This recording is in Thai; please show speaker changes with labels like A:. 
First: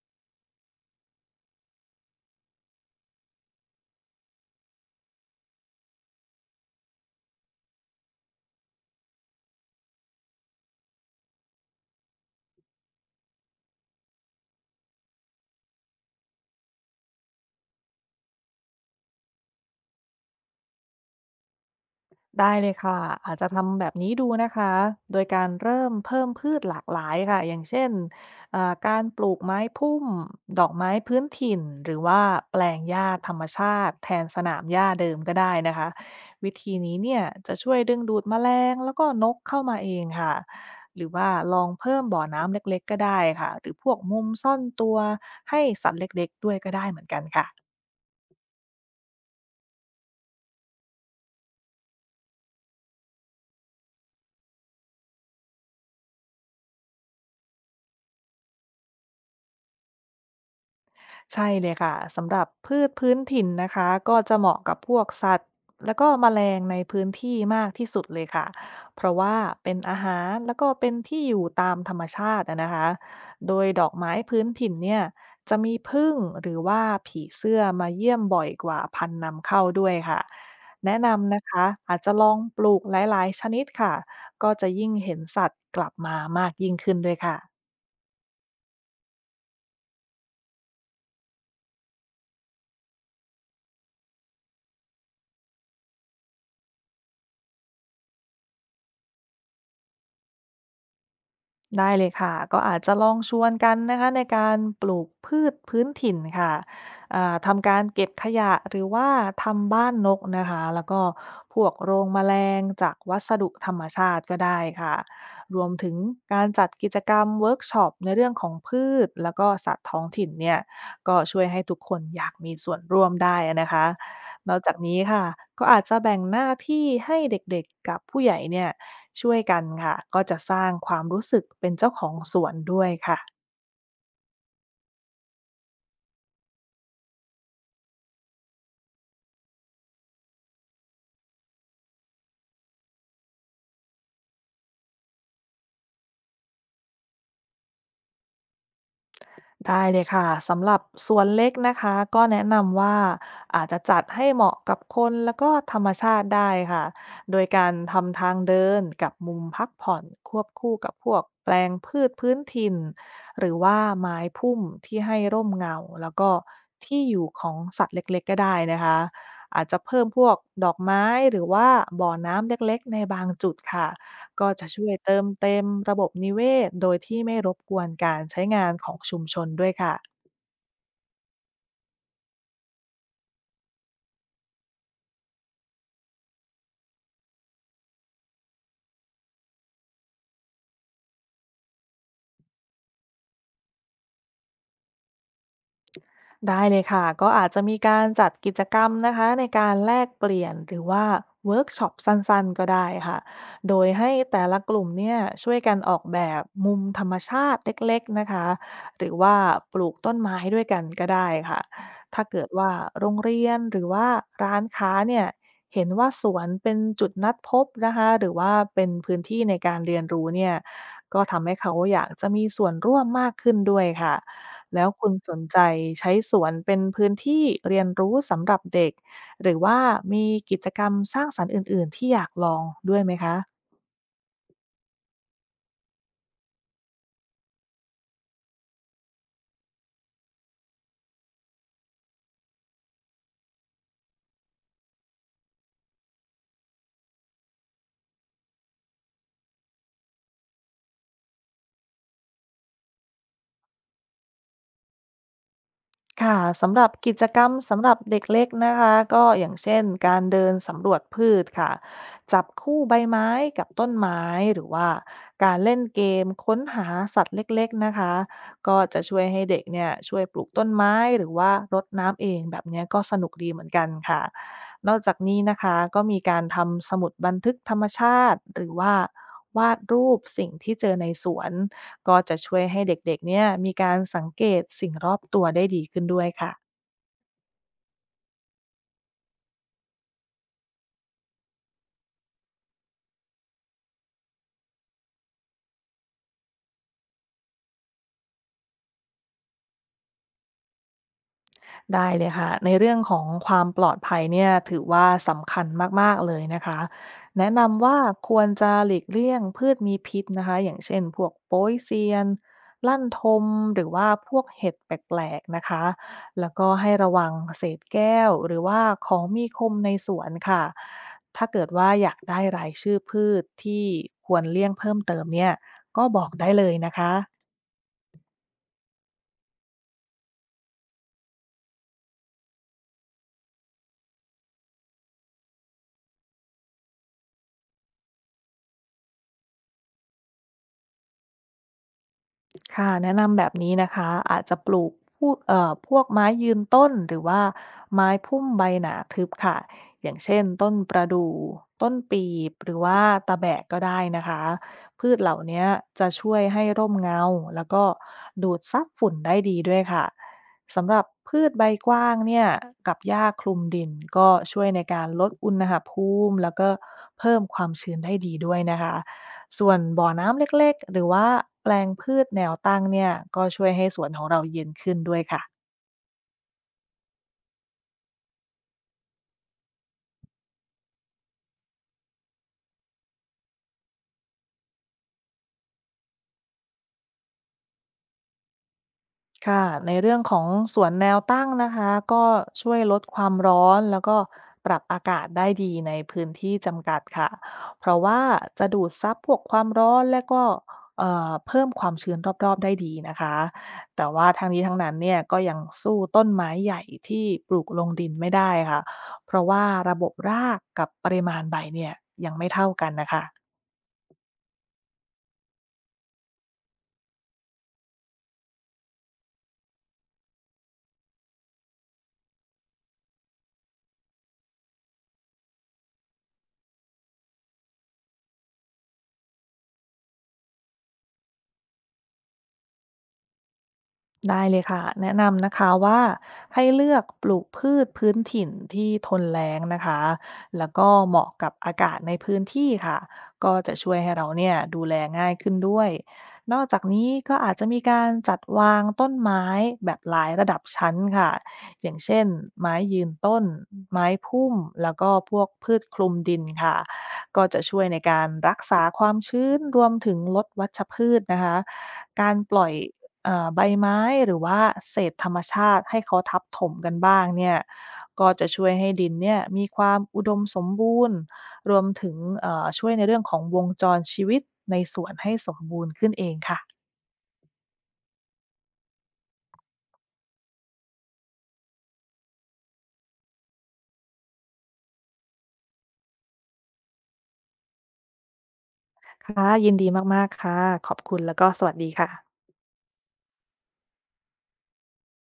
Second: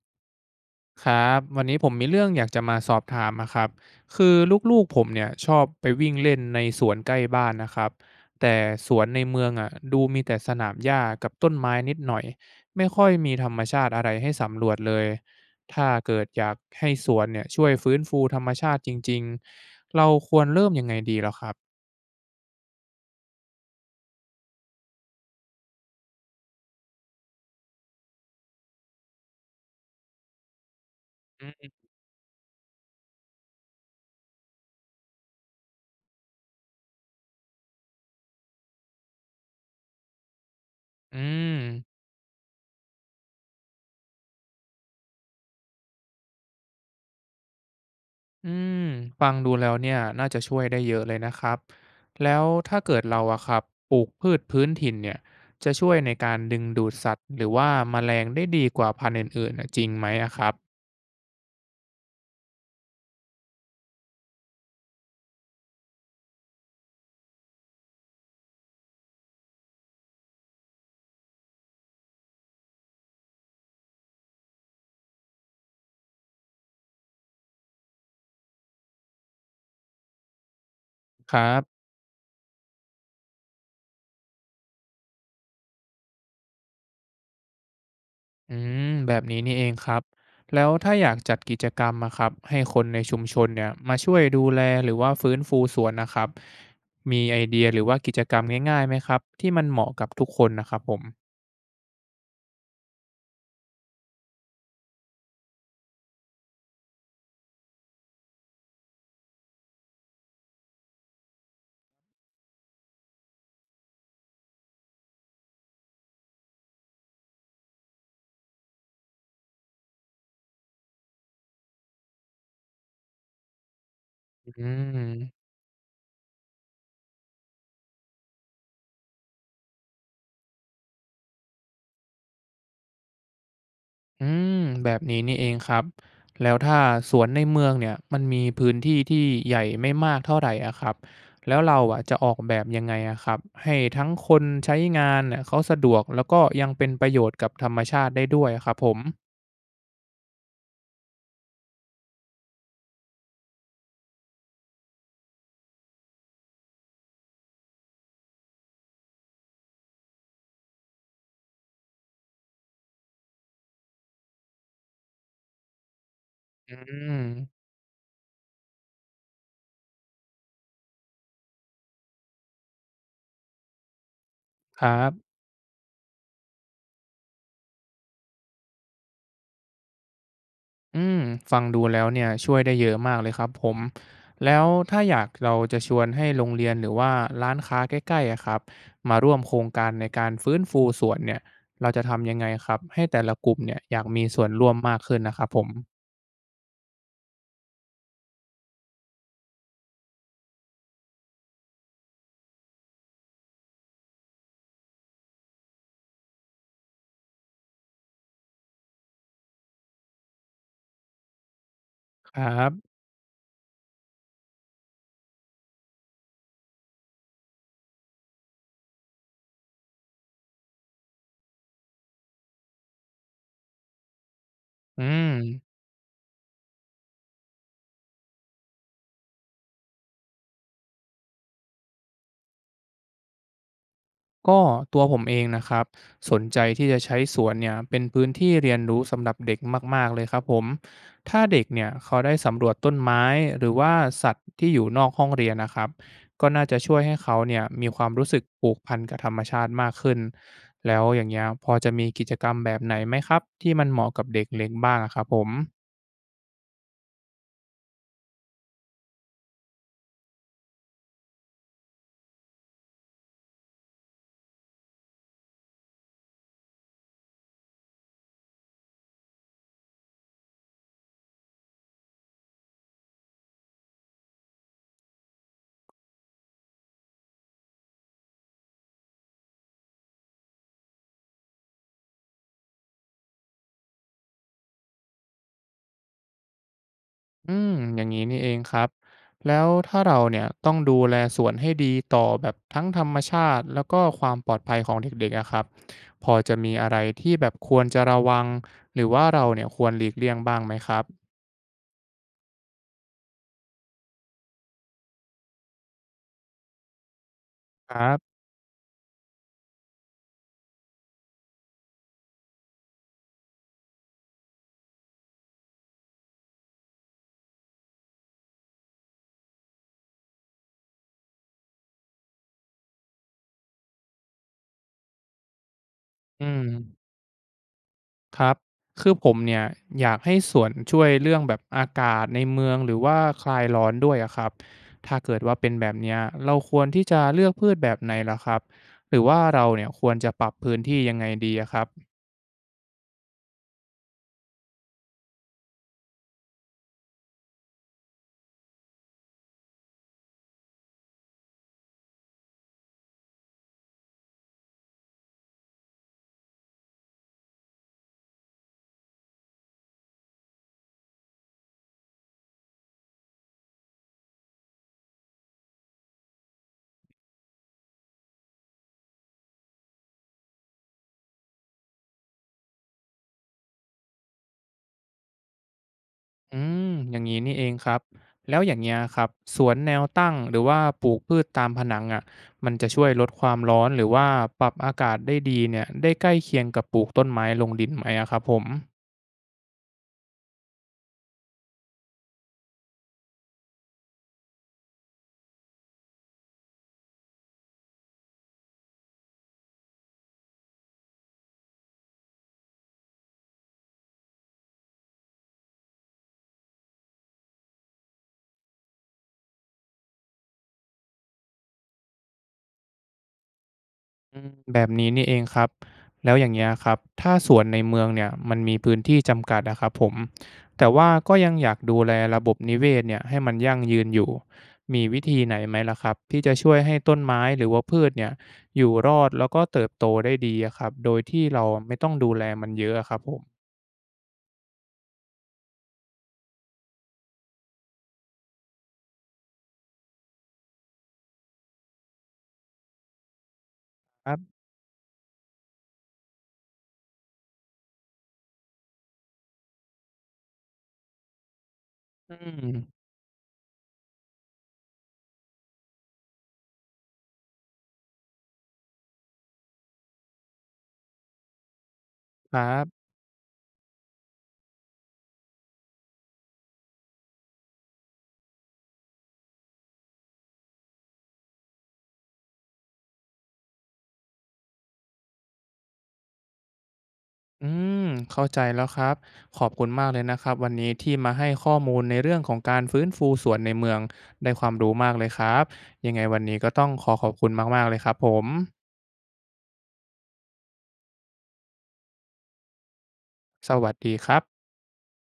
A: ครับวันนี้ผมมีเรื่องอยากจะมาสอบถามนะครับคือลูกๆผมเนี่ยชอบไปวิ่งเล่นในสวนใกล้บ้านนะครับแต่สวนในเมืองอะดูมีแต่สนามหญ้ากับต้นไม้นิดหน่อยไม่ค่อยมีธรรมชาติอะไรให้สำรวจเลยถ้าเกิดอยากให้สวนเนี่ยช่วยฟื้นฟูธรรมชาติจริงๆเราควรเริ่มยังไงดีแล้วครับ
B: ได้เลยค่ะอาจจะทำแบบนี้ดูนะคะโดยการเริ่มเพิ่มพืชหลากหลายค่ะอย่างเช่นการปลูกไม้พุ่มดอกไม้พื้นถิ่นหรือว่าแปลงหญ้าธรรมชาติแทนสนามหญ้าเดิมก็ได้นะคะวิธีนี้เนี่ยจะช่วยดึงดูดแมลงแล้วก็นกเข้ามาเองค่ะหรือ
A: อื
B: ว่าล
A: ม
B: องเพิ่มบ่อน้ำเล็กๆก็ได้ค่ะหรือพวกมุมซ่อนตัวให้สัตว์เล็กๆด้วยก็ได้เหมือนกันค่ะ
A: อืมฟังดูแล้วเนี่ยน่าจะช่วยได้เยอะเลยนะครับแล้วถ้าเกิดเราอะครับปลูกพืชพื้นถิ่นเนี่ยจะช่วยในการดึงดูดสัตว์หรือว่าแมลงได้ดีกว่าพันธุ์อื่นๆน่ะจริงไหมอะครับ
B: ใช่เลยค่ะสำหรับพืชพื้นถิ่นนะคะก็จะเหมาะกับพวกสัตว์แล้วก็แมลงในพื้นที่มากที่สุดเลยค่ะเพราะว่าเป็นอาหารแล้วก็เป็นที่อยู่ตามธรรมชาติอะนะคะโดยดอกไม้พื้นถิ่นเนี่ยจะมีผึ้งหรือว่าผีเสื้อมาเยี่ยมบ่อยกว่าพันธุ์นำเข้าด้วยค่ะแนะ
A: ค
B: นำนะ
A: รั
B: คะ
A: บ
B: อาจจะลองปลูกหลายๆชนิดค่ะก็จะยิ่งเห็นสัตว์กลับมามากยิ่งขึ้นด้วยค่ะ
A: อืมแบบนี้นี่เองครับแล้วถ้าอยากจัดกิจกรรมอะครับให้คนในชุมชนเนี่ยมาช่วยดูแลหรือว่าฟื้นฟูสวนนะครับมีไอเดียหรือว่ากิจกรรมง่ายๆไหมครับที่มันเหมาะกับทุกคนนะครับผม
B: ได้เลยค่ะก็อาจจะลองชวนกันนะคะในการปลูกพืชพื้นถิ่นค่ะทำการเก็บขยะหรือว่าทำบ้านนกนะคะแล้วก็พวกโรงแมลงจากวัสดุธรรมชาติก็ได้ค่ะรวมถึงการจัดกิจกรรมเวิร์กช็อปในเรื่องของพืชแล้วก็สัตว์ท้องถิ่นเนี่ยก็ช่วยให้ทุกคนอยากมีส่วนร่วมได้นะคะนอก
A: อื
B: จากนี้ค่ะ
A: ม
B: ก็อาจจะแบ่งหน้าที่ให้เด็กๆกับผู้ใหญ่เนี่ย ช่วยกันค่ะก็จะสร้างความรู้สึกเป็นเจ้าของสวนด้วยค่ะ
A: อืมแบบนี้นี่เองครับแล้วถ้าสวนในเมืองเนี่ยมันมีพื้นที่ที่ใหญ่ไม่มากเท่าไหร่อะครับแล้วเราอะจะออกแบบยังไงอะครับให้ทั้งคนใช้งานเนี่ยเขาสะดวกแล้วก็ยังเป็นประโยชน์กับธรรมชาติได้ด้วยอะครับผม
B: ได้เลยค่ะสำหรับสวนเล็กนะคะก็แนะนำว่าอาจจะจัดให้เหมาะกับคนแล้วก็ธรรมชาติได้ค่ะโดยการทำทางเดินกับมุมพักผ่อนควบคู่กับพวกแปลงพืชพื้นถิ่นหรือว่าไม้พุ่มที่ให้ร่มเงาแล้วก็
A: อื
B: ที่อ
A: ม
B: ยู่ของสัตว์เล็กๆก็ได้นะคะอาจจะเพิ่มพวกดอกไม้หรือว่าบ่อน้ำเล็กๆในบางจุดค่ะ ก็จะ
A: ค
B: ช่วย
A: รับ
B: เติมเต็มระบบนิเวศโดยที่ไม่รบกวนการใช้งานของชุมชนด้วยค่ะ
A: อืมฟังดูแล้วเนี่ยช่วยได้เยอะมากเลยครับผมแล้วถ้าอยากเราจะชวนให้โรงเรียนหรือว่าร้านค้าใกล้ๆอะครับมาร่วมโครงการในการฟื้นฟูสวนเนี่ยเราจะทำยังไงครับให้แต่ละกลุ่มเนี่ยอยากมีส่วนร่วมมากขึ้นนะครับผม
B: ได้เลยค่ะก็อาจจะมีการจัดกิจกรรมนะคะในการแลกเปลี่ยนหรือว่าเวิร์กช็อปสั้นๆก็ได้ค่ะโดยให้แต่ละกลุ่มเนี่ยช่วยกันออกแบบมุมธรรมชาติเล็กๆนะคะหรือว่าปลูกต้นไม้ด้วยกันก็ได้ค่ะถ้า
A: ค
B: เกิด
A: รั
B: ว่า
A: บ
B: โรงเรียนหรือว่าร้านค้าเนี่ยเห็นว่าสวนเป็นจุดนัดพบนะคะหรือว่าเป็นพื้นที่ในการเรียนรู้เนี่ยก็ทำให้เขาอยากจะมีส่วนร่วมมากขึ้นด้วยค่ะ แล้ว
A: อื
B: คุณส
A: ม
B: นใจใช้สวนเป็นพื้นที่เรียนรู้สำหรับเด็กหรือว่ามีกิจกรรมสร้างสรรค์อื่นๆที่อยากลองด้วยไหมคะ
A: ก็ตัวผมเองนะครับสนใจที่จะใช้สวนเนี่ยเป็นพื้นที่เรียนรู้สำหรับเด็กมากๆเลยครับผมถ้าเด็กเนี่ยเขาได้สำรวจต้นไม้หรือว่าสัตว์ที่อยู่นอกห้องเรียนนะครับก็น่าจะช่วยให้เขาเนี่ยมีความรู้สึกผูกพันกับธรรมชาติมากขึ้นแล้วอย่างเงี้ยพอจะมีกิจกรรมแบบไหนไหมครับที่มันเหมาะกับเด็กเล็กบ้างอะครับผม
B: ค่ะสำหรับกิจกรรมสำหรับเด็กเล็กนะคะก็อย่างเช่นการเดินสำรวจพืชค่ะจับคู่ใบไม้กับต้นไม้หรือว่าการเล่นเกมค้นหาสัตว์เล็กๆนะคะก็จะช่วยให้เด็กเนี่ยช่วยปลูกต้นไม้หรือว่ารดน้ำเองแบบเนี้ยก็สนุกดีเหมือนกันค่ะนอกจากนี้นะคะก็มีการทำสมุดบันทึกธรรมชาติหรือว่าวาดรูปสิ่งที่เจอในสวน ก็จะช่วยให้เด็กๆเนี่ยมีการสังเกตสิ่งรอบตัวได้ดีขึ้นด้วยค่ะ
A: อืมอย่างนี้นี่เองครับแล้วถ้าเราเนี่ยต้องดูแลสวนให้ดีต่อแบบทั้งธรรมชาติแล้วก็ความปลอดภัยของเด็กๆอะครับพอจะมีอะไรที่แบบควรจะระวังหรือว่าเราเนี่ยควรหลีกเลี่ยงบ้างไหมครับ
B: ได้เลยค่ะในเรื่องของความปลอดภัยเนี่ยถือว่าสำคัญมากๆเลยนะคะแนะนำ
A: ค
B: ว่า
A: รับ
B: ควรจะหลีกเลี่ยงพืชมีพิษนะคะอย่างเช่นพวกโป๊ยเซียนลั่นทมหรือว่าพวกเห็ดแปลกๆนะคะแล้วก็ให้ระวังเศษแก้วหรือว่าของมีคมในสวนค่ะถ้าเกิดว่าอยากได้รายชื่อพืชที่ควรเลี่ยงเพิ่มเติมเนี่ยก็บอก
A: อื
B: ได้
A: ม
B: เลยนะคะ
A: ครับคือผมเนี่ยอยากให้สวนช่วยเรื่องแบบอากาศในเมืองหรือว่าคลายร้อนด้วยอะครับถ้าเกิดว่าเป็นแบบเนี้ยเราควรที่จะเลือกพืชแบบไหนล่ะครับหรือว่าเราเนี่ยควรจะปรับพื้นที่ยังไงดีอะครับ
B: ค่ะแนะนำแบบนี้นะคะอาจจะปลูกพวกพวกไม้ยืนต้นหรือว่าไม้พุ่มใบหนาทึบค่ะอย่างเช่นต้นประดู่ต้นปีบหรือว่าตะแบกก็ได้นะคะพืชเหล่านี้จะช่วยให้ร่มเงาแล้วก็ดูดซับฝุ่นได้ดีด้วยค่ะสำหรับพืชใบกว้างเนี่ยกับหญ้าคลุมดินก็ช่วยในการลดอุณหภูมิแล้วก็เพิ่มความชื้นได้ดีด้วยนะคะ ส่วนบ่อน้ำเล็กๆ หรือว่าแปลงพืชแนวตั้งเนี่ยก็ช่วยให้สวนของเราเย็นขึ้นด้วยค่ะ
A: อืมอย่างนี้นี่เองครับแล้วอย่างเงี้ยครับสวนแนวตั้งหรือว่าปลูกพืชตามผนังอะมันจะช่วยลดความร้อนหรือว่าปรับอากาศได้ดีเนี่ยได้ใกล้เคียงกับปลูกต้นไม้ลงดินไหมอะครับผม
B: ค่ะในเรื่องของสวนแนวตั้งนะคะก็ช่วยลดความร้อนแล้วก็ปรับอากาศได้ดีในพื้นที่จำกัดค่ะเพราะว่าจะดูดซับพวกความร้อนและก็เพิ่มความชื้นรอบๆได้ดีนะคะแต่ว่าทางนี้ทั้งนั้นเนี่ยก็ยังสู้ต้นไม้ใหญ่ที่ปลูกลงดินไม่ได้ค่ะเพราะว่าระบบรากกับปริมาณใบเนี่ยยังไม่เท่ากันนะคะ
A: อืมแบบนี้นี่เองครับแล้วอย่างเงี้ยครับถ้าสวนในเมืองเนี่ยมันมีพื้นที่จำกัดนะครับผมแต่ว่าก็ยังอยากดูแลระบบนิเวศเนี่ยให้มันยั่งยืนอยู่มีวิธีไหนไหมล่ะครับที่จะช่วยให้ต้นไม้หรือว่าพืชเนี่ยอยู่รอดแล้วก็เติบโตได้ดีอะครับโดยที่เราไม่ต้องดูแลมันเยอะอะครับผม
B: ได้เลยค่ะแนะนำนะคะว่าให้เลือกปลูกพืชพื้นถิ่นที่ทนแล้งนะคะแล้วก็เหมาะกับอากาศในพื้นที่ค่ะก็จะช่วยให้
A: ค
B: เรา
A: รั
B: เนี่ย
A: บ
B: ดูแลง่ายขึ้นด้วยนอกจากนี้ก็อาจจะมีการจัดวางต้นไม้แบบหลายระดับชั้นค่ะอย่างเช่น
A: อื
B: ไม้
A: ม
B: ยืนต้นไม้พุ่มแล้วก็พวกพืชคลุมดินค่ะก็จะช่วยในการรักษาความชื้นรวมถึงลดวัชพืชนะคะการ
A: ค
B: ป
A: รั
B: ล่อย
A: บ
B: ใบไม้หรือว่าเศษธรรมชาติให้เขาทับถมกันบ้างเนี่ยก็จะช่วยให้ดินเนี่ยมีความอุดมสมบูรณ์รวมถึงช่วยในเรื่องของวงจรชีวิตในสวนให้สมบูรณ์ขึ้นเองค่ะ
A: อืมเข้าใจแล้วครับขอบคุณมากเลยนะครับวันนี้ที่มาให้ข้อมูลในเรื่องของการฟื้นฟูสวนในเมืองได้ความรู้มากเลยครับยังไงวันนี้ก็ต้องขอขอบคุณมากๆเลยครับผม
B: ค่ะยินดีมากๆค่ะขอบคุณแล้วก็สวัสดีค่ะ
A: สวัสดีครับ